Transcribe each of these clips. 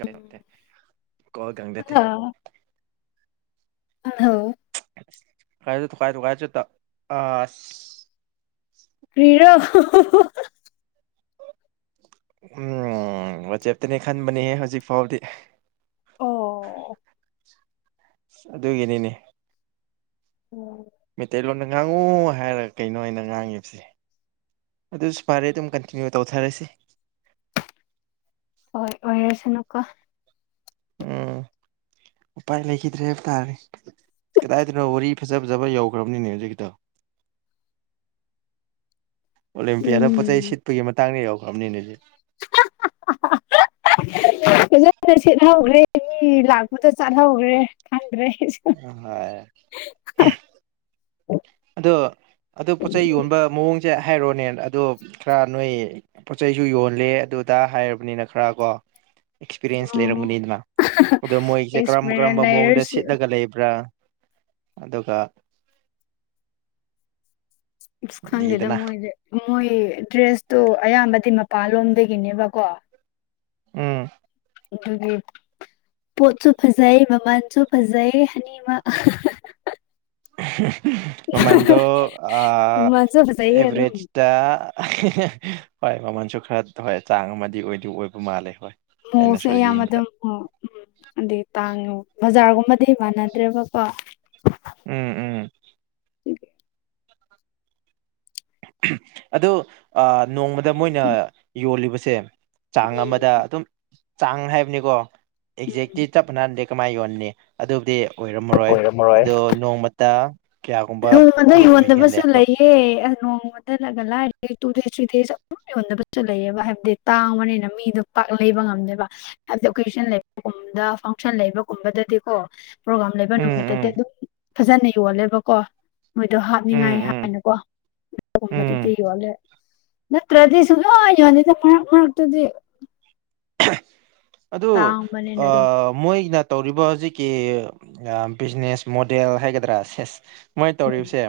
[unintelligible] Call ꯑ ꯒꯪꯗꯊꯦ ꯄꯥꯟꯊꯧ ꯀꯥꯏꯗ ꯊꯨꯀꯥꯏ ꯊꯨꯀꯥꯏ ꯆꯤꯠꯇ ꯑꯁ ꯀꯔꯤꯔꯣ ꯎꯝ ꯋꯥꯆꯦꯞꯇꯅꯦ ꯈꯟꯕꯅꯤꯍꯦ ꯍꯧꯖꯤꯛꯐꯥꯎꯕꯗꯤ ꯑꯣ ꯑꯗꯨꯒꯤꯅꯤꯅꯦ [inaudible] ꯃꯩꯇꯩꯂꯣꯟꯗ ꯉꯥꯡꯉꯨ ꯍꯥꯏꯔꯒ ꯀꯩꯅꯣ ꯑꯩꯅ ꯉꯥꯡꯉꯤꯕꯁꯦ ꯑꯗꯨꯁꯨ ꯐꯔꯦ ꯑꯗꯨꯝ ꯀꯟꯇꯤꯅ꯭ꯌꯨ ꯇꯧꯊꯔꯁꯤ ꯑꯣꯏ ꯑꯣꯏꯔꯁꯅꯨꯀꯣ ꯎꯝ [inaudible] ꯎꯄꯥꯏ ꯂꯩꯈꯤꯗ꯭ꯔꯦ ꯍꯥꯏꯕ ꯇꯥꯔꯦ ꯀꯗꯥꯏꯗꯅꯣ ꯋꯥꯔꯤ ꯐꯖ ꯐꯖꯕ ꯌꯧꯈ꯭ꯔꯕꯅꯤꯅꯦ ꯍꯧꯖꯤꯛꯀꯤꯗꯣ [inaudible] ꯑꯣꯂꯦꯝꯄꯤꯌꯥꯗ ꯄꯣꯠ ꯆꯩꯩ ꯎꯝ ꯁꯤꯠꯄꯒꯤ ꯃꯇꯥꯡꯗ ꯌꯧꯈ꯭ꯔꯝꯅꯤꯅꯦ [inaudible] ꯐꯖꯅ ꯁꯤꯠꯍꯧꯍꯦ ꯃꯤ ꯂꯥꯛꯄꯗ ꯆꯠꯍꯧꯒ꯭ꯔꯦ ꯈꯪꯗ꯭ꯔꯦ ꯍꯣꯏ ꯑꯗꯣ ꯑꯗꯨ ꯄꯣꯠꯆꯩ ꯌꯣꯟꯕ ꯃꯑꯣꯡꯁꯦ ꯍꯥꯏꯔꯣꯅꯦ ꯑꯗꯣ ꯈꯔ ꯅꯣꯏ ꯄꯣꯠ ꯆꯩꯁꯨ ꯌꯣꯜꯂꯦ ꯑꯗꯨꯗ ꯍꯥꯏꯔꯕꯅꯤꯅ ꯈꯔ ꯀꯣ ꯑꯦꯛꯁꯄꯤꯔꯤꯌꯦꯟꯁ ꯑꯣ ꯂꯩꯔꯝꯒꯅꯤꯗꯅ ꯑꯗ ꯃꯣꯏꯁꯦ ꯀꯔꯝ ꯑꯦꯛꯁꯄꯔꯦꯟ ꯀꯔꯝꯕ ꯃꯑꯣꯡꯗ ꯂꯩꯔꯁꯨ ꯁꯤꯠꯂꯒ ꯂꯩꯕ꯭ꯔꯥ ꯑꯗꯨꯒ ꯑꯁ ꯈꯪꯗꯦꯗ ꯂꯩꯗꯅ ꯃꯣꯏꯁꯦ ꯃꯣꯏ ꯗ꯭ꯔꯦꯁꯇꯣ ꯑꯌꯥꯝꯕꯗꯤ ꯃꯄꯥꯟ ꯂꯣꯝꯗꯒꯤꯅꯦꯕꯀꯣ ꯎꯝ ꯑꯗꯨꯒꯤ ꯄꯣꯠꯁꯨ ꯐꯖꯩ ꯃꯃꯟꯁꯨ ꯐꯖꯩ ꯑꯅꯤꯃꯛ ꯃꯃꯟꯗꯣ ꯑꯥ ꯃꯃꯜꯁꯨ ꯐꯖꯩꯌꯦ ꯑꯗꯨꯝ ꯑꯦꯚꯔꯦꯖ ꯗ ꯍꯣꯏ ꯃꯃꯟꯁꯨ ꯈꯔ ꯍꯣꯏ ꯆꯥꯡꯉꯝꯃꯗꯤ ꯑꯣꯏꯗꯤ ꯑꯣꯏꯕ ꯃꯥꯜꯂꯦ ꯍꯣꯏ ꯃꯨꯁꯦ ꯑꯩꯅꯁꯨ ꯌꯥꯝ ꯌꯦꯡꯕꯗ ꯑꯗꯨꯝ ꯑꯣ‌ ꯎꯝ ꯑꯗꯨꯗꯤ ꯇꯥꯡꯅꯨ ꯕꯖꯥꯔꯒꯨꯝꯕꯗꯤ ꯃꯥꯟꯅꯗ꯭ꯔꯦꯕꯀꯣ ꯎꯝ ꯎꯝ [unintelligible] ꯑꯗꯨ ꯑꯥ ꯅꯣꯡꯃꯗ ꯃꯣꯏꯅ ꯌꯣꯜꯂꯤꯕꯁꯦ ꯆꯥꯡ ꯑꯃꯗ ꯑꯗꯨꯝ ꯆꯥꯡ ꯍꯥꯏꯕꯅꯤꯀꯣ ꯑꯦꯛꯖꯦꯛꯇꯤ ꯎꯝ ꯆꯞ ꯄꯅꯥꯟꯗꯤ ꯀꯃꯥꯏ ꯌꯣꯟꯅꯤ ꯑꯗꯨꯕꯨꯗꯤ ꯑꯣꯏꯔꯝꯃꯔꯣꯏ ꯑꯣꯏꯔꯝꯃꯔꯣꯏ ꯑꯗꯣ ꯅꯣꯡꯃꯇ ꯀꯌꯥꯒꯨꯝꯕꯗꯤ ꯑꯣꯏꯒꯜꯂꯦ ꯑꯗꯣ ꯑꯦ ꯑ ꯅꯣꯡꯃꯗꯒꯅ ꯂꯥꯏꯔꯤꯍꯦ ꯇꯨ ꯗꯦꯖ ꯊ꯭ꯔꯤ ꯗꯦꯖ ꯑꯗꯨꯝ ꯌꯣꯟꯅꯕꯖꯨ ꯂꯩꯑꯦꯕ ꯍꯥꯏꯕꯗꯤ ꯇꯥꯡꯕꯅꯤꯅ ꯃꯤꯗꯣ ꯄꯥꯛ ꯂꯩꯕ ꯉꯝꯗꯦꯕ ꯑꯦꯂꯣꯀꯦꯁꯟ ꯂꯩꯕꯒꯨꯝꯕꯗ ꯐꯪꯁꯟ ꯂꯩꯕꯒꯨꯝꯕꯗꯗꯤꯀꯣ ꯄ꯭ꯔꯣꯒꯥꯝ ꯂꯩꯕ ꯎꯝ ꯅꯨꯃꯤꯠꯇꯗꯤ ꯎꯝ ꯑꯗꯨꯝ ꯐꯖꯅ ꯌꯣꯜꯂꯦꯕꯀꯣ ꯃꯣꯏꯗꯣ ꯍꯥꯞꯅꯤꯡꯉꯥꯏ ꯎꯝ ꯎꯝ ꯍꯥꯏꯅꯀꯣ ꯑꯗꯨꯒꯨꯝꯕꯗꯗꯤ ꯎꯝ ꯌꯣꯜꯂꯦ ꯅꯠꯇ꯭ꯔꯗꯤ ꯁꯨꯡꯌꯣꯟ ꯌꯣꯟꯗꯦꯗ ꯃꯔꯛꯇ ꯃꯔꯛꯇꯗꯤ꯫ ꯑꯗꯨ ꯇꯥꯡꯕꯅꯤꯅ ꯑꯗꯨꯝ ꯑꯥ ꯃꯣꯏꯅ ꯇꯧꯔꯤꯕ ꯍꯧꯖꯤꯛꯀꯤ ꯕꯤꯖꯤꯅꯦꯁ ꯃꯣꯗꯦꯜ ꯍꯥꯏꯒꯗ꯭ꯔꯥ ꯁꯦꯁ ꯃꯣꯏꯅ ꯎꯝ ꯇꯧꯔꯤꯕꯁꯦ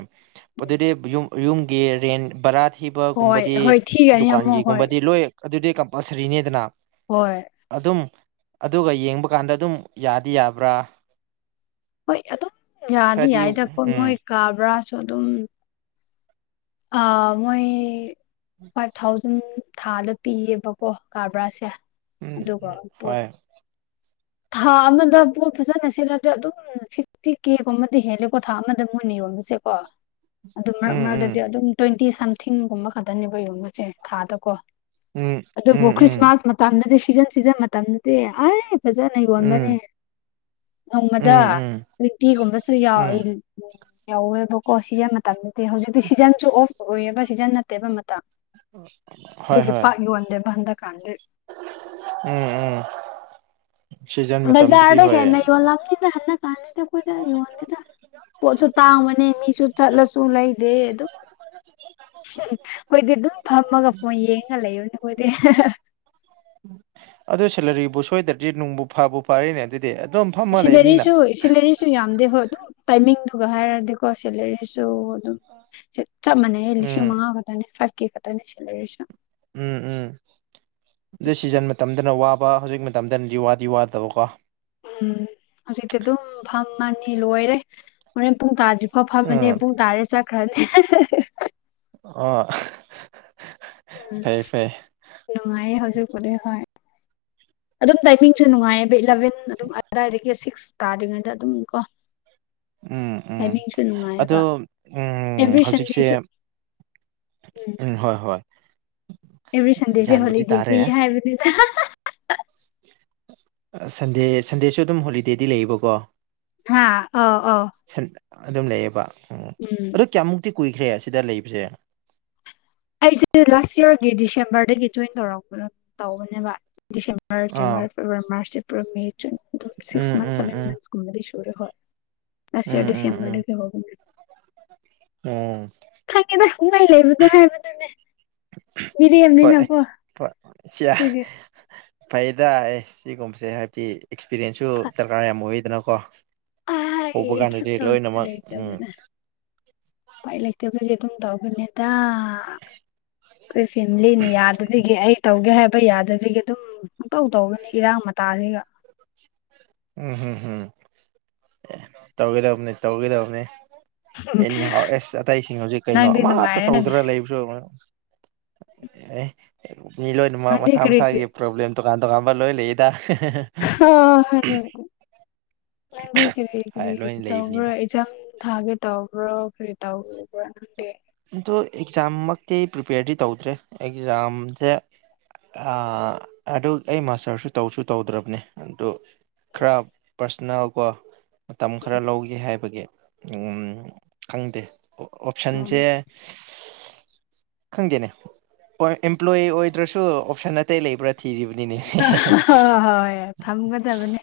ꯎꯝ ꯑꯗꯨꯗꯤ ꯌꯨꯝ ꯌꯨꯝꯒꯤ ꯔꯦꯟ ꯕꯔꯥ ꯍꯣꯏ ꯊꯤꯕꯒꯨꯝꯕꯗꯤ ꯍꯣꯏ ꯊꯤꯒꯅꯤ ꯑꯃꯨꯛ ꯍꯣꯏ ꯗꯨꯀꯥꯟꯒꯤꯒꯨꯝꯕꯗꯤ ꯂꯣꯏ ꯑꯗꯨꯗꯤ ꯀꯝꯄꯜꯁꯔꯤꯅꯦꯗꯅ꯫ ꯍꯣꯏ꯫ ꯑꯗꯨꯝ ꯑꯗꯨꯒ ꯌꯦꯡꯕ ꯀꯥꯟꯗ ꯑꯗꯨꯝ ꯌꯥꯗꯤ ꯌꯥꯕ꯭ꯔꯥ꯫ ꯍꯣꯏ ꯑꯗꯨꯝ ꯌꯥꯗꯤ ꯈꯔꯗꯤ ꯌꯥꯏꯗꯀꯣ ꯎꯝ ꯃꯣꯏ ꯀꯥ ꯕꯔꯥꯁꯨ ꯑꯗꯨꯝ ꯑ ꯃꯣꯏ ꯐꯥꯏꯚ ꯊꯥꯎ ꯖꯟ ꯊꯥꯗ ꯄꯤꯌꯦꯕꯀꯣ ꯀꯥꯕꯥꯔꯥꯁꯦ ꯎꯝ ꯑꯗꯨꯒ ꯄꯣꯠ ꯍꯣꯏ ꯊꯥ ꯑꯃꯗ ꯄꯣꯠ ꯐꯖꯅ ꯁꯤꯠꯂꯗꯤ ꯑꯗꯨꯝ ꯐꯤꯐꯇꯤ ꯀꯦꯒꯨꯝꯕꯗꯤ ꯍꯦꯜꯂꯦꯀꯣ ꯊꯥ ꯑꯃꯗ ꯃꯣꯏꯅ ꯌꯣꯟꯕꯁꯦꯀꯣ ꯑꯗꯨ ꯎꯝ ꯃꯔꯛ ꯃꯔꯛꯇ ꯎꯝ ꯇ꯭ꯋꯦꯟꯇꯤ ꯁꯝꯊꯤꯡꯒꯨꯝꯕ ꯈꯛꯇꯅꯦꯕ ꯌꯣꯟꯕꯁꯦ ꯊꯥꯗꯀꯣ ꯎꯝ ꯑꯗꯨꯕꯨ ꯎꯝ ꯈ꯭ꯔꯤꯁꯃꯥꯁ ꯃꯇꯝꯗꯗꯤ ꯁꯤꯖꯟ ꯁꯤꯖꯟ ꯃꯇꯝꯗꯗꯤ ꯑꯩ ꯐꯖꯅ ꯎꯝ ꯌꯣꯟꯕꯅꯦ꯫ ꯎꯝ ꯎꯝ ꯅꯣꯡꯃꯗ ꯎꯝ ꯅꯨꯄꯤꯒꯨꯝꯕꯁꯨ ꯎꯝ ꯌꯥꯎꯏ [unintelligible] ꯌꯧꯋꯦꯕꯀꯣ ꯁꯤꯖꯟ ꯃꯇꯝꯗꯗꯤ ꯍꯧꯖꯤꯛꯇꯤ ꯁꯤꯖꯟꯁꯨ ꯑꯣꯐ ꯑꯣꯏꯌꯦꯕ ꯁꯤꯖꯟ ꯅꯠꯇꯦꯕ ꯃꯇꯝ꯫ ꯍꯣꯏ ꯑꯗꯨꯒꯤ ꯍꯣꯏ ꯄꯥꯛ ꯌꯣꯟꯗꯦꯕ ꯍꯟꯗꯛ ꯀꯥꯟꯗꯤ꯫ ꯎꯝ ꯎꯝ꯫ ꯁꯤꯖꯟ ꯃꯇꯝꯗꯗꯤ ꯕꯖꯥꯔꯗ ꯍꯣꯏ ꯍꯦꯟꯅ ꯌꯣꯜꯂꯝꯅꯤꯗ ꯍꯟꯗꯛ ꯀꯥꯟꯗꯗꯤ ꯑꯩꯈꯣꯏꯗ ꯌꯣꯟ ꯗꯦꯗ ꯄꯣꯠꯁꯨ ꯇꯥꯡꯕꯅꯦ ꯃꯤꯁꯨ ꯆꯠꯂꯁꯨ ꯂꯩꯗꯦ ꯑꯗꯨꯝ ꯑꯩꯈꯣꯏꯗꯤ ꯑꯗꯨꯝ ꯐꯝꯃꯒ ꯐꯣꯟ ꯌꯦꯡꯉꯒ ꯂꯩꯕꯅꯦ ꯑꯩꯈꯣꯏꯗꯤ꯫ ꯑꯗꯨ ꯁꯦꯂꯔꯤꯕꯨ ꯁꯣꯏꯗ꯭ꯔꯗꯤ ꯅꯨꯡꯕꯨ ꯐꯕꯨ ꯐꯔꯤꯅꯦ ꯑꯗꯨꯗꯤ ꯑꯗꯨꯝ ꯐꯝꯃ ꯂꯩꯕꯅꯤꯅ꯫ ꯁꯤꯜꯂꯔꯤ ꯁꯨ ꯌꯥꯝꯗꯦ ꯍꯣꯏ ꯑꯗꯨꯝ ꯇꯥꯏꯃꯤꯡꯗꯨꯒ ꯍꯥꯏꯔꯗꯤꯀꯣ ꯁꯦꯂꯔꯤꯁꯨ ꯑꯗꯨꯝ ꯆꯞ ꯃꯥꯟꯅꯩꯌꯦ ꯂꯤꯁꯤꯡ ꯎꯝ ꯃꯉꯥ ꯈꯛꯇꯅꯦ ꯐꯥꯏꯚ ꯀꯦ ꯈꯛꯇꯅꯦ ꯁꯦꯂꯔꯤꯁꯨ꯫ ꯎꯝ ꯎꯝ ꯑꯗꯨ ꯁꯤꯖꯟ ꯃꯇꯝꯗꯅ ꯋꯥꯕ ꯍꯧꯖꯤꯛ ꯃꯇꯝꯗꯅꯗꯤ ꯋꯥꯗꯤ ꯋꯥꯗꯕꯀꯣ꯫ ꯎꯝ ꯍꯧꯖꯤꯛꯇꯤ ꯑꯗꯨꯝ ꯐꯝꯃꯅꯤ ꯂꯣꯏꯔꯦ ꯍꯣꯔꯦꯟ ꯄꯨꯡ ꯇꯥꯗ꯭ꯔꯤ ꯐꯥꯎ ꯎꯝ ꯐꯝꯃꯅꯤ ꯄꯨꯡ ꯇꯥꯔꯦ ꯆꯠꯈ꯭ꯔꯅꯤ꯫ ꯑꯣ꯫ ꯎꯝ꯫ ꯅꯨꯡꯉꯥꯏꯌꯦ ꯍꯧꯖꯤꯛꯄꯨꯗꯤ ꯍꯣꯏ ꯑꯗꯨꯝ ꯇꯥꯏꯃꯤꯡꯁꯨ ꯅꯨꯡꯉꯥꯏꯌꯦ꯫ ꯏꯂꯚꯦꯟ ꯑꯗꯨꯝ ꯑꯗꯥꯋꯥꯏꯗꯒꯤ ꯁꯤꯛꯁ ꯇꯥꯗ꯭ꯔꯤꯉꯩꯗ ꯑꯗꯨꯝ ꯀꯣ꯫ ꯎꯝ ꯎꯝ ꯇꯥꯏꯃꯤꯡꯁꯨ ꯅꯨꯡꯉꯥꯏꯌꯦꯕ ꯑꯗꯣ ꯎ ꯑꯦꯕ꯭ꯔꯤ ꯁꯟꯗꯦꯁꯨ ꯍꯧꯖꯤꯛꯁꯦ ꯎꯝ ꯍꯣꯏ ꯍꯣꯏ꯫ ꯑꯦꯕ꯭ꯔꯤ ꯁꯟꯗꯦꯁꯦ ꯒ꯭ꯌꯥꯟꯕꯨꯗꯤ ꯍꯣꯂꯤꯗꯦ ꯇꯥꯔꯦ ꯄꯤ ꯍꯥꯏꯕꯅꯤꯗ꯫ ꯑ ꯁꯟꯗꯦ ꯁꯟꯗꯦꯁꯨ ꯑꯗꯨꯝ ꯍꯣꯂꯤꯗꯦꯗꯤ ꯂꯩꯌꯦꯕꯀꯣ꯫ ꯍꯥꯥ ꯑꯧ ꯑꯧ꯫ ꯁꯟ ꯑꯗꯨꯝ ꯂꯩꯌꯦꯕ ꯑꯣ꯫ ꯎꯝ꯫ ꯑꯗꯨ ꯀꯌꯥꯃꯨꯛꯇꯤ ꯀꯨꯏꯈ꯭ꯔꯦ ꯁꯤꯗ ꯂꯩꯕꯁꯦ꯫ ꯑꯩꯁꯦ ꯂꯥꯁ ꯌ꯭ꯔꯒꯤ ꯗꯤꯁꯦꯝꯕꯔꯗꯒꯤ ꯖꯣꯏꯟ ꯇꯧꯔꯛꯄ ꯇꯧꯕꯅꯦꯕ꯫ ꯗꯤꯆꯦꯝꯕꯔ ꯑꯥ January February March April May June ꯑꯗꯨꯝ six um months um seven um months ꯀꯨꯝꯕꯗꯤ ꯁꯨꯔꯦ ꯍꯣꯏ ꯂꯥꯁ ꯎꯝ ꯏꯌ꯭ꯔ ꯎꯝ ꯗꯤꯁꯦꯝꯕꯔꯗꯒꯤ ꯍꯧꯕꯅꯦ꯫ ꯑꯣ꯫ ꯈꯪꯉꯦꯗ ꯅꯨꯡꯉꯥꯏ ꯂꯩꯕꯗꯣ ꯍꯥꯏꯕꯗꯨꯅꯦ ꯃꯤꯔꯦꯝꯅꯤꯅꯀꯣ꯫ ꯁꯤꯑꯥ ꯑꯗꯨꯒꯤ ꯐꯩꯗ ꯁꯤꯒꯨꯝꯕꯁꯦ ꯍꯥꯏꯕꯗꯤ ꯑꯦꯛꯁꯄꯤꯔꯤꯌꯦꯟꯁꯁꯨ ꯗꯔꯀꯥꯔ ꯌꯥꯝ ꯑꯣꯏꯗꯅꯀꯣ ꯍꯧꯕ ꯑꯩ ꯀꯩꯝ ꯀꯥꯟꯗꯗꯤ ꯇꯧꯅꯤꯡꯉꯥꯏ ꯂꯣꯏꯅꯃꯛ ꯎꯝ ꯂꯩꯇꯕꯅ ꯎꯄꯥꯏ ꯂꯩꯇꯕꯒꯤ ꯑꯗꯨꯝ ꯇꯧꯕꯅꯦꯗ ꯈꯣꯏ ꯐꯦꯃꯤꯂꯤꯅ ꯌꯥꯗꯕꯤꯒꯤ ꯑꯩ ꯇꯧꯒꯦ ꯍꯥꯏꯕ ꯌꯥꯗꯕꯤꯒꯤ ꯑꯗꯨꯝ ꯄꯪꯇꯧ ꯇꯧꯕꯅꯤ ꯏꯔꯥꯡ ꯃꯇꯥꯁꯤꯒ ꯎꯝꯝ ꯎꯝ ꯎꯝ ꯇꯧꯒꯗꯕꯅꯤ ꯇꯧꯒꯗꯕꯅꯤ ꯑꯦꯅꯤꯍꯥꯎ ꯑꯦꯁ ꯑꯇꯩꯁꯤꯡ ꯍꯧꯖꯤꯛ ꯀꯩꯅꯣ ꯅꯪꯗꯤ ꯑꯃꯠꯇ ꯅꯨꯡꯉꯥꯏꯔꯦꯅꯦ ꯇꯧꯗ꯭ꯔ ꯂꯩꯕꯁꯨ ꯑꯦ ꯃꯤ ꯂꯣꯏꯅꯃꯛ ꯅꯪꯗꯤ ꯃꯁꯥ ꯀꯔꯤ ꯃꯁꯥꯒꯤ ꯀꯔꯤ ꯄ꯭ꯂꯣꯕ꯭ꯂꯦꯝ ꯇꯣꯉꯥꯟ ꯇꯣꯉꯥꯟꯕ ꯂꯣꯏ ꯂꯩꯑꯦꯗ ꯑꯥ꯬꯬ ꯑꯗꯨꯕꯨꯗꯤ ꯅꯪꯗꯤ ꯀꯔꯤ ꯍꯥꯏ ꯀꯔꯤ ꯂꯣꯏ ꯇꯧꯕ꯭ꯔ ꯂꯩꯕꯅꯤꯗ ꯑꯦꯛꯖꯥꯝ ꯊꯥꯒꯦ ꯇꯧꯕ꯭ꯔꯣ ꯀꯔꯤ ꯇꯧꯕ꯭ꯔ ꯅꯪꯗꯤ ꯑꯗꯣ ꯑꯦꯛꯖꯥꯝꯃꯛꯇꯤ ꯄ꯭ꯔꯤꯄꯦꯌꯔꯗꯤ ꯇꯧꯗ꯭ꯔꯦ ꯑꯦꯛꯖꯥꯝꯁꯦ ꯑꯥ꯬꯬ꯑꯗꯨ ꯑꯩ ꯃꯥꯁꯇꯔꯁꯨ ꯇꯧꯁꯨ ꯇꯧꯗ꯭ꯔꯕꯅꯦ ꯑꯗꯨ ꯈꯔ ꯄꯔꯁꯅꯦꯜ ꯀꯣ ꯃꯇꯝ ꯈꯔ ꯂꯧꯒꯦ ꯍꯥꯏꯕꯒꯤ ꯎꯝ꯬꯬ ꯈꯪꯗꯦ ꯑꯣꯞꯁꯟ ꯎꯝ [unintelligible] ꯈꯪꯗꯦꯅꯦ ꯍꯣꯏ ꯑꯦꯝꯄ꯭ꯂꯣꯏꯣꯌꯤ ꯑꯣꯏꯗ꯭ꯔꯁꯨ ꯑꯣꯞꯁꯟ ꯑꯇꯩ ꯂꯩꯕ꯭ꯔꯥ ꯊꯤꯔꯤꯕꯅꯤꯅꯦ ꯍꯣꯏ ꯍꯣꯏ ꯍꯣꯏ ꯊꯝꯒꯗꯕꯅꯦ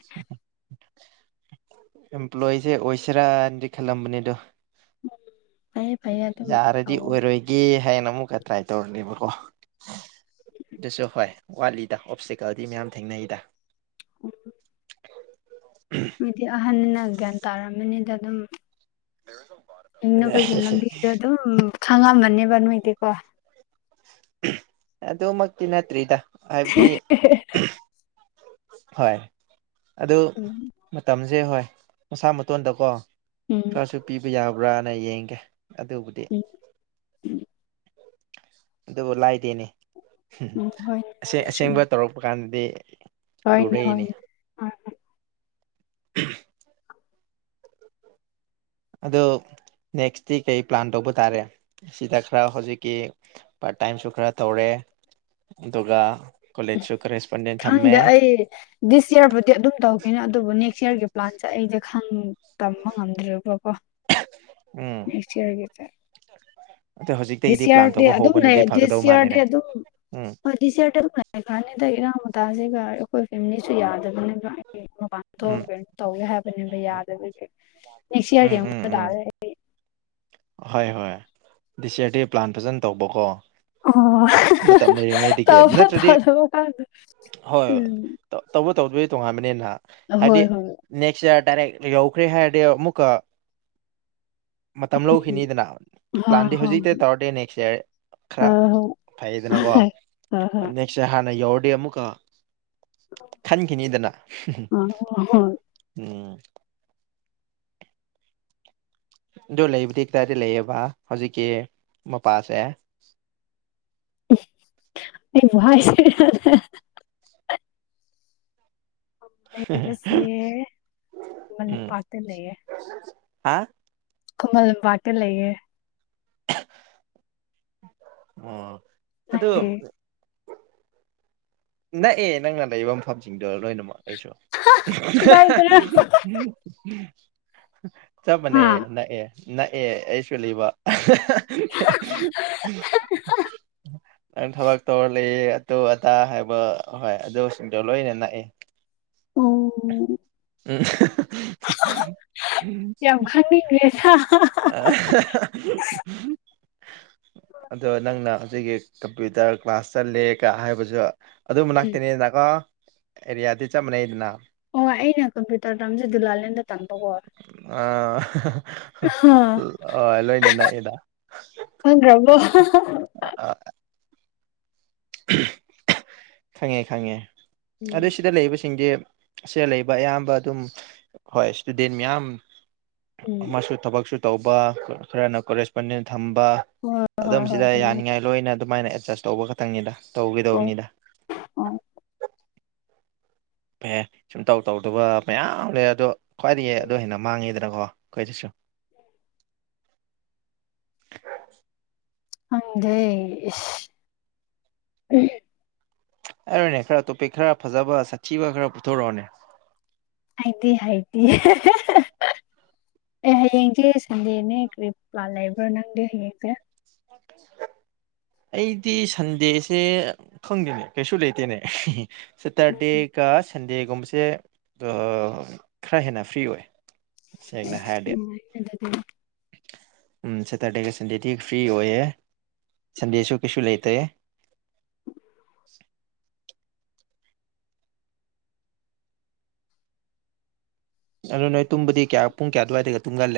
ꯑꯦꯝꯄ꯭ꯂꯣꯏꯁꯦ ꯑꯣꯏꯁꯤꯔꯥꯅꯗꯤ ꯈꯜꯂꯝꯕꯅꯦꯗꯣ ꯐꯩꯌꯦ ꯐꯩꯌꯦ ꯑꯗꯨꯝ ꯌꯥꯔꯗꯤ ꯇꯧꯑꯣ ꯑꯣꯏꯔꯣꯏ ꯒꯦ ꯍꯥꯏꯅ ꯑꯃꯨꯛꯀ ꯇ꯭ꯔꯥꯏ ꯇꯧꯔꯅꯤꯕꯀꯣ ꯑꯗꯨꯁꯨ ꯍꯣꯏ ꯋꯥꯠꯂꯤꯗ ꯑꯣꯞꯁꯇꯤꯀꯜꯗꯤꯤ ꯃꯌꯥꯝ ꯊꯦꯡꯅꯩꯗ [unintelligible] [unintelligible] ꯅꯣꯏꯗꯤ ꯑꯍꯟꯅꯤꯅ ꯒ꯭ꯌꯥꯟ ꯇꯥꯔꯝꯃꯅꯤꯗ ꯑꯗꯨꯝ [unintelligible] ꯍꯤꯡꯅꯕꯒꯤ ꯂꯝꯕꯤꯗ ꯗꯨꯝ ꯈꯪꯉꯝꯃꯅꯤꯕ ꯅꯣꯏꯗꯤꯀꯣ ꯑꯗꯨꯃꯛꯇꯤ ꯅꯠꯇ꯭ꯔꯤꯗ ꯍꯥꯏꯕꯗꯤ ꯍꯣꯏ ꯑꯗꯨ ꯎꯝ ꯃꯇꯝꯁꯦ ꯍꯣꯏ ꯃꯁꯥ ꯃꯇꯣꯟꯗꯀꯣ ꯎꯝ ꯈꯔꯁꯨ ꯄꯤꯕ ꯌꯥꯕ꯭ꯔꯥꯅ ꯌꯦꯡꯒꯦ ꯑꯗꯨꯕꯨꯗꯤ ꯎꯝ ꯑꯗꯨꯕꯨ ꯂꯥꯏꯗꯦꯅꯦ ꯎꯝ ꯍꯣꯏꯅꯦ ꯍꯣꯏꯅꯦ ꯁꯨꯝ ꯑꯁꯦꯡꯕ ꯇꯧꯔꯛꯄ ꯀꯥꯟꯗꯗꯤ ꯍꯣꯏꯅꯦ ꯂꯨꯔꯩꯅꯦ ꯍꯣꯏꯅꯦ [unintelligible] ꯑꯗꯣ ꯅꯦꯛꯁꯇꯤ ꯀꯩ ꯄ꯭ꯂꯥꯟ ꯇꯧꯕ ꯇꯥꯔꯦ ꯑꯁꯤꯗ ꯈꯔ ꯍꯧꯖꯤꯛꯀꯤ ꯄꯥꯔꯠ ꯇꯥꯏꯝꯁꯨ ꯈꯔ ꯇꯧꯔꯦ ꯑꯗꯨꯒ ꯀꯣꯂꯦꯖꯁꯨ ꯈꯔ ꯈꯪꯗꯦ ꯑꯩ ꯗꯤꯁ ꯌꯔꯕꯨꯗꯤ ꯑꯗꯨꯝ ꯇꯧꯈꯤꯅꯦ ꯑꯗꯨꯕꯨ ꯅꯦꯛꯁ ꯏꯌꯔꯒꯤ ꯄ꯭ꯂꯥꯟꯁꯦ ꯑꯩꯁꯦ ꯈꯪ ꯇꯝꯕ ꯉꯝꯗ꯭ꯔꯤꯕꯀꯣ ꯎꯝ ꯅꯦꯛꯁ ꯏꯌꯥꯔꯒꯤꯁꯦ ꯑꯗꯣ ꯍꯧꯖꯤꯛꯇꯒꯤꯗꯤ ꯗꯤꯁ ꯄ꯭ꯂꯥꯟ ꯌꯥꯔꯗꯤ ꯇꯧꯕ ꯑꯗꯨꯝ ꯂꯩ ꯍꯧꯕꯅꯗꯤ ꯐꯒꯗꯧ ꯗꯤꯁ ꯌꯔꯗꯤ ꯃꯥꯜꯂꯦꯅꯦ ꯑꯗꯨꯝ ꯎꯝ ꯗꯤꯁꯔꯗꯤ ꯑꯗꯨꯝ ꯂꯩꯈ꯭ꯔꯅꯤꯗ ꯏꯔꯥꯡ ꯃꯇꯥꯁꯤꯒ ꯑꯩꯈꯣꯏ ꯐꯦꯃꯤꯂꯤꯁꯨ ꯌꯥꯗꯕꯅꯦꯕ ꯎꯝ ꯇꯧꯅꯤ ꯍꯥꯏꯕꯅꯦꯕ ꯌꯥꯗꯕꯒꯤ ꯅꯦꯛꯁ ꯏꯌꯥꯔ ꯎꯝ ꯌꯦꯡꯕ ꯇꯥꯔꯦ ꯑꯩꯗꯤ ꯑꯍꯣꯏ ꯍꯣꯏ ꯗꯤꯁ ꯌꯔ ꯗ ꯄ꯭ꯂꯥꯟ ꯐꯖꯅ ꯇꯧꯕꯀꯣ ꯑꯣ ꯃꯇꯝ ꯂꯩꯔꯤꯉꯩꯗꯒꯤ ꯇꯧꯕ ꯅꯠꯇ꯭ꯔꯗꯤ ꯇꯧꯗꯕ ꯈꯪꯗꯦ ꯍꯣꯏ ꯎꯝ ꯇꯧꯕ ꯇꯧꯗꯕꯗꯤ ꯇꯣꯉꯥꯟꯕꯅꯤꯅ ꯍꯥꯏꯗꯤ ꯍꯣꯏ ꯍꯣꯏ ꯅꯦꯛꯁ ꯏꯌꯔ ꯗꯥꯏꯔꯦꯛ ꯌꯧꯈ꯭ꯔꯦ ꯍꯥꯏꯔꯗꯤ ꯑꯃꯨꯛꯀ ꯃꯇꯝ ꯂꯧ ꯈꯤꯅꯤꯗꯅ ꯎꯝ ꯍꯣꯏ ꯄ꯭ꯂꯥꯟꯗꯤ ꯍꯧꯖꯤꯛꯇꯩ ꯇꯧꯔꯗꯤ ꯅꯦꯛꯁ ꯏꯌꯥꯔ ꯈꯔ ꯍꯣꯏ ꯍꯣꯏ ꯍꯣꯏ ꯐꯩꯑꯦꯗꯅ ꯀꯣ ꯍꯣꯏ ꯍꯣꯏ ꯅꯦꯛꯁ ꯏꯌꯔ ꯍꯥꯟꯅ ꯌꯧꯔꯗꯤ ꯑꯃꯨꯛꯀ ꯈꯟꯈꯤꯅꯤꯗꯅ ꯑꯣ ꯍꯣꯏ ꯎꯝ ꯑꯗꯣ ꯂꯩꯕꯗꯤ ꯀꯗꯥꯏꯗ ꯂꯩꯌꯦꯕ ꯍꯧꯖꯤꯛꯀꯤ ꯃꯄꯥꯁꯦ ꯑꯩꯕꯨ ꯍꯥꯏꯁꯤꯔꯅꯦ ꯂꯩꯕꯁꯦ ꯎꯝ ꯈꯨꯃꯟꯂꯝꯄꯥꯛꯇ ꯂꯩꯌꯦ ꯍꯥ ꯈꯨꯃꯟ ꯂꯝꯄꯥꯛꯇ ꯂꯩꯌꯦꯦ ꯑꯣ ꯑꯗꯣ ꯅꯪꯗꯤ ꯅꯛꯑꯦ ꯅꯪꯅ ꯂꯩꯕ ꯃꯐꯝꯁꯤꯡꯗꯣ ꯂꯣꯏꯅꯃꯛ ꯑꯩꯁꯨ ꯀꯗꯥꯏꯗꯔ ꯆꯞ ꯍꯥ ꯃꯅꯩ ꯅꯛꯑꯦ ꯅꯛꯑꯦ ꯑꯩꯁꯨ ꯂꯩꯕ ꯅꯪ ꯊꯕꯛ ꯇꯧꯔ ꯂꯩꯌꯦ ꯑꯇꯨ ꯑꯇꯥ ꯍꯥꯏꯕ ꯍꯣꯏ ꯑꯗꯨꯁꯤꯡꯗꯣ ꯂꯣꯏꯅ ꯅꯛꯑꯦ ꯎꯝ ꯎꯝ ꯌꯥꯝ ꯈꯪꯅꯤꯡꯈ꯭ꯔꯦꯗ [unintelligible] ꯑꯗꯣ ꯅꯪꯅ ꯍꯧꯖꯤꯛꯀꯤ ꯀꯝꯄ꯭ꯌꯨꯇꯔ ꯀ꯭ꯂꯥꯁ ꯆꯠꯂꯦꯒ ꯍꯥꯏꯕꯁꯨ ꯑꯗꯨ ꯎꯝ ꯃꯅꯥꯛꯇꯅꯤꯗꯅꯀꯣ ꯑꯦꯔꯤꯌꯥꯗꯤ ꯆꯞ ꯃꯥꯟꯅꯩꯗꯅ ꯑꯣ ꯑꯩꯅ ꯀꯝꯄ꯭ꯌꯨꯇꯔ ꯇꯝꯕꯁꯦ ꯗꯨꯂꯥꯂꯦꯟꯗ ꯇꯝꯕꯀꯣ ꯑꯥ꯬꯬ ꯍꯥꯍꯥꯍꯥ ꯑ ꯂꯣꯏꯅ ꯅꯛꯑꯦꯗ ꯈꯪꯗ꯭ꯔꯕꯣ ꯈꯪꯉꯦ ꯈꯪꯉꯦ ꯑꯗꯨ ꯎꯝ ꯁꯤꯗ ꯂꯩꯕꯁꯤꯡꯗꯤ ꯑꯁꯦ ꯂꯩꯕ ꯑꯌꯥꯝꯕ ꯑꯗꯨꯝ ꯍꯣꯏ ꯏꯁꯇꯨꯗꯦꯟ ꯃꯌꯥꯝ ꯎꯝ ꯑꯃꯁꯨ ꯊꯕꯛꯁꯨ ꯇꯧꯕ ꯈꯔꯅ ꯀꯣꯂꯦꯖ ꯅꯤꯅ ꯊꯝꯕ ꯍꯣꯏ ꯑꯗꯨꯝ ꯍꯣꯏ ꯍꯣꯏ ꯁꯤꯗ ꯑꯗꯨꯃꯥꯏꯅ ꯌꯥꯅꯤꯡꯉꯥꯏ ꯂꯣꯏꯅ ꯑꯗꯨꯃꯥꯏꯅ ꯑꯦꯗꯖꯁ ꯇꯧꯕ ꯈꯛꯇꯪꯅꯤꯗ ꯇꯧꯒꯦꯗꯧꯅꯤꯗ ꯎꯝ ꯁꯨꯡꯇꯧ ꯇꯧꯗꯕ ꯃꯌꯥꯝ ꯂꯩ ꯑꯗꯣ ꯈ꯭ꯋꯥꯏꯗꯒꯤ ꯑꯗꯨ ꯍꯦꯟꯅ ꯃꯥꯡꯉꯤꯗꯅꯀꯣ ꯑꯩꯈꯣꯏꯗꯁꯨ ꯈꯪꯗꯦ ꯢꯁ ꯍꯥꯏꯔꯣꯅꯦ ꯈꯔ ꯇꯣꯄꯤꯛ ꯈꯔ ꯐꯖꯕ ꯁꯥꯊꯤꯕ ꯈꯔ ꯄꯨꯊꯣꯔꯛꯑꯣꯅꯦ ꯑꯩꯗꯤ ꯍꯩꯇꯦ ꯑꯦ ꯍꯌꯦꯡꯁꯦ ꯁꯟꯗꯦꯅꯦ ꯀꯔꯤꯞ ꯄ꯭ꯂꯥꯟ ꯂꯩꯥꯕ꯭ꯔ ꯅꯪꯗꯤ ꯍꯌꯦꯡꯁꯦ [inaudible] ꯑꯩꯗꯤ ꯁꯟꯗꯦꯁꯦ ꯈꯪꯗꯦꯅꯦ ꯀꯩꯁꯨ ꯂꯩꯇꯦꯅꯦ ꯁꯦꯇꯔꯗꯦꯒ ꯁꯟꯗꯦꯒꯨꯝꯕꯁꯦ ꯈꯔ ꯍꯦꯟꯅ ꯐ꯭ꯔꯤ ꯑꯣꯏ ꯁꯦꯡꯅ ꯍꯥꯢꯔꯗꯤ ꯎꯝ ꯑꯗꯨꯗꯤ ꯎꯝ ꯁꯦꯇꯔꯗꯦꯒ ꯁꯟꯗꯦꯗꯤ ꯐ꯭ꯔꯤ ꯑꯣꯏꯌꯦ ꯁꯟꯗꯦꯁꯨ ꯀꯩꯁꯨ ꯂꯩꯇꯦ ꯑꯗꯣ ꯅꯣꯏ ꯇꯨꯝꯕꯗꯤ ꯀꯌꯥ ꯄꯨꯡ ꯀꯌꯥ ꯑꯗꯨꯋꯥꯏꯗꯒ ꯇꯨꯡꯒꯜꯂꯦ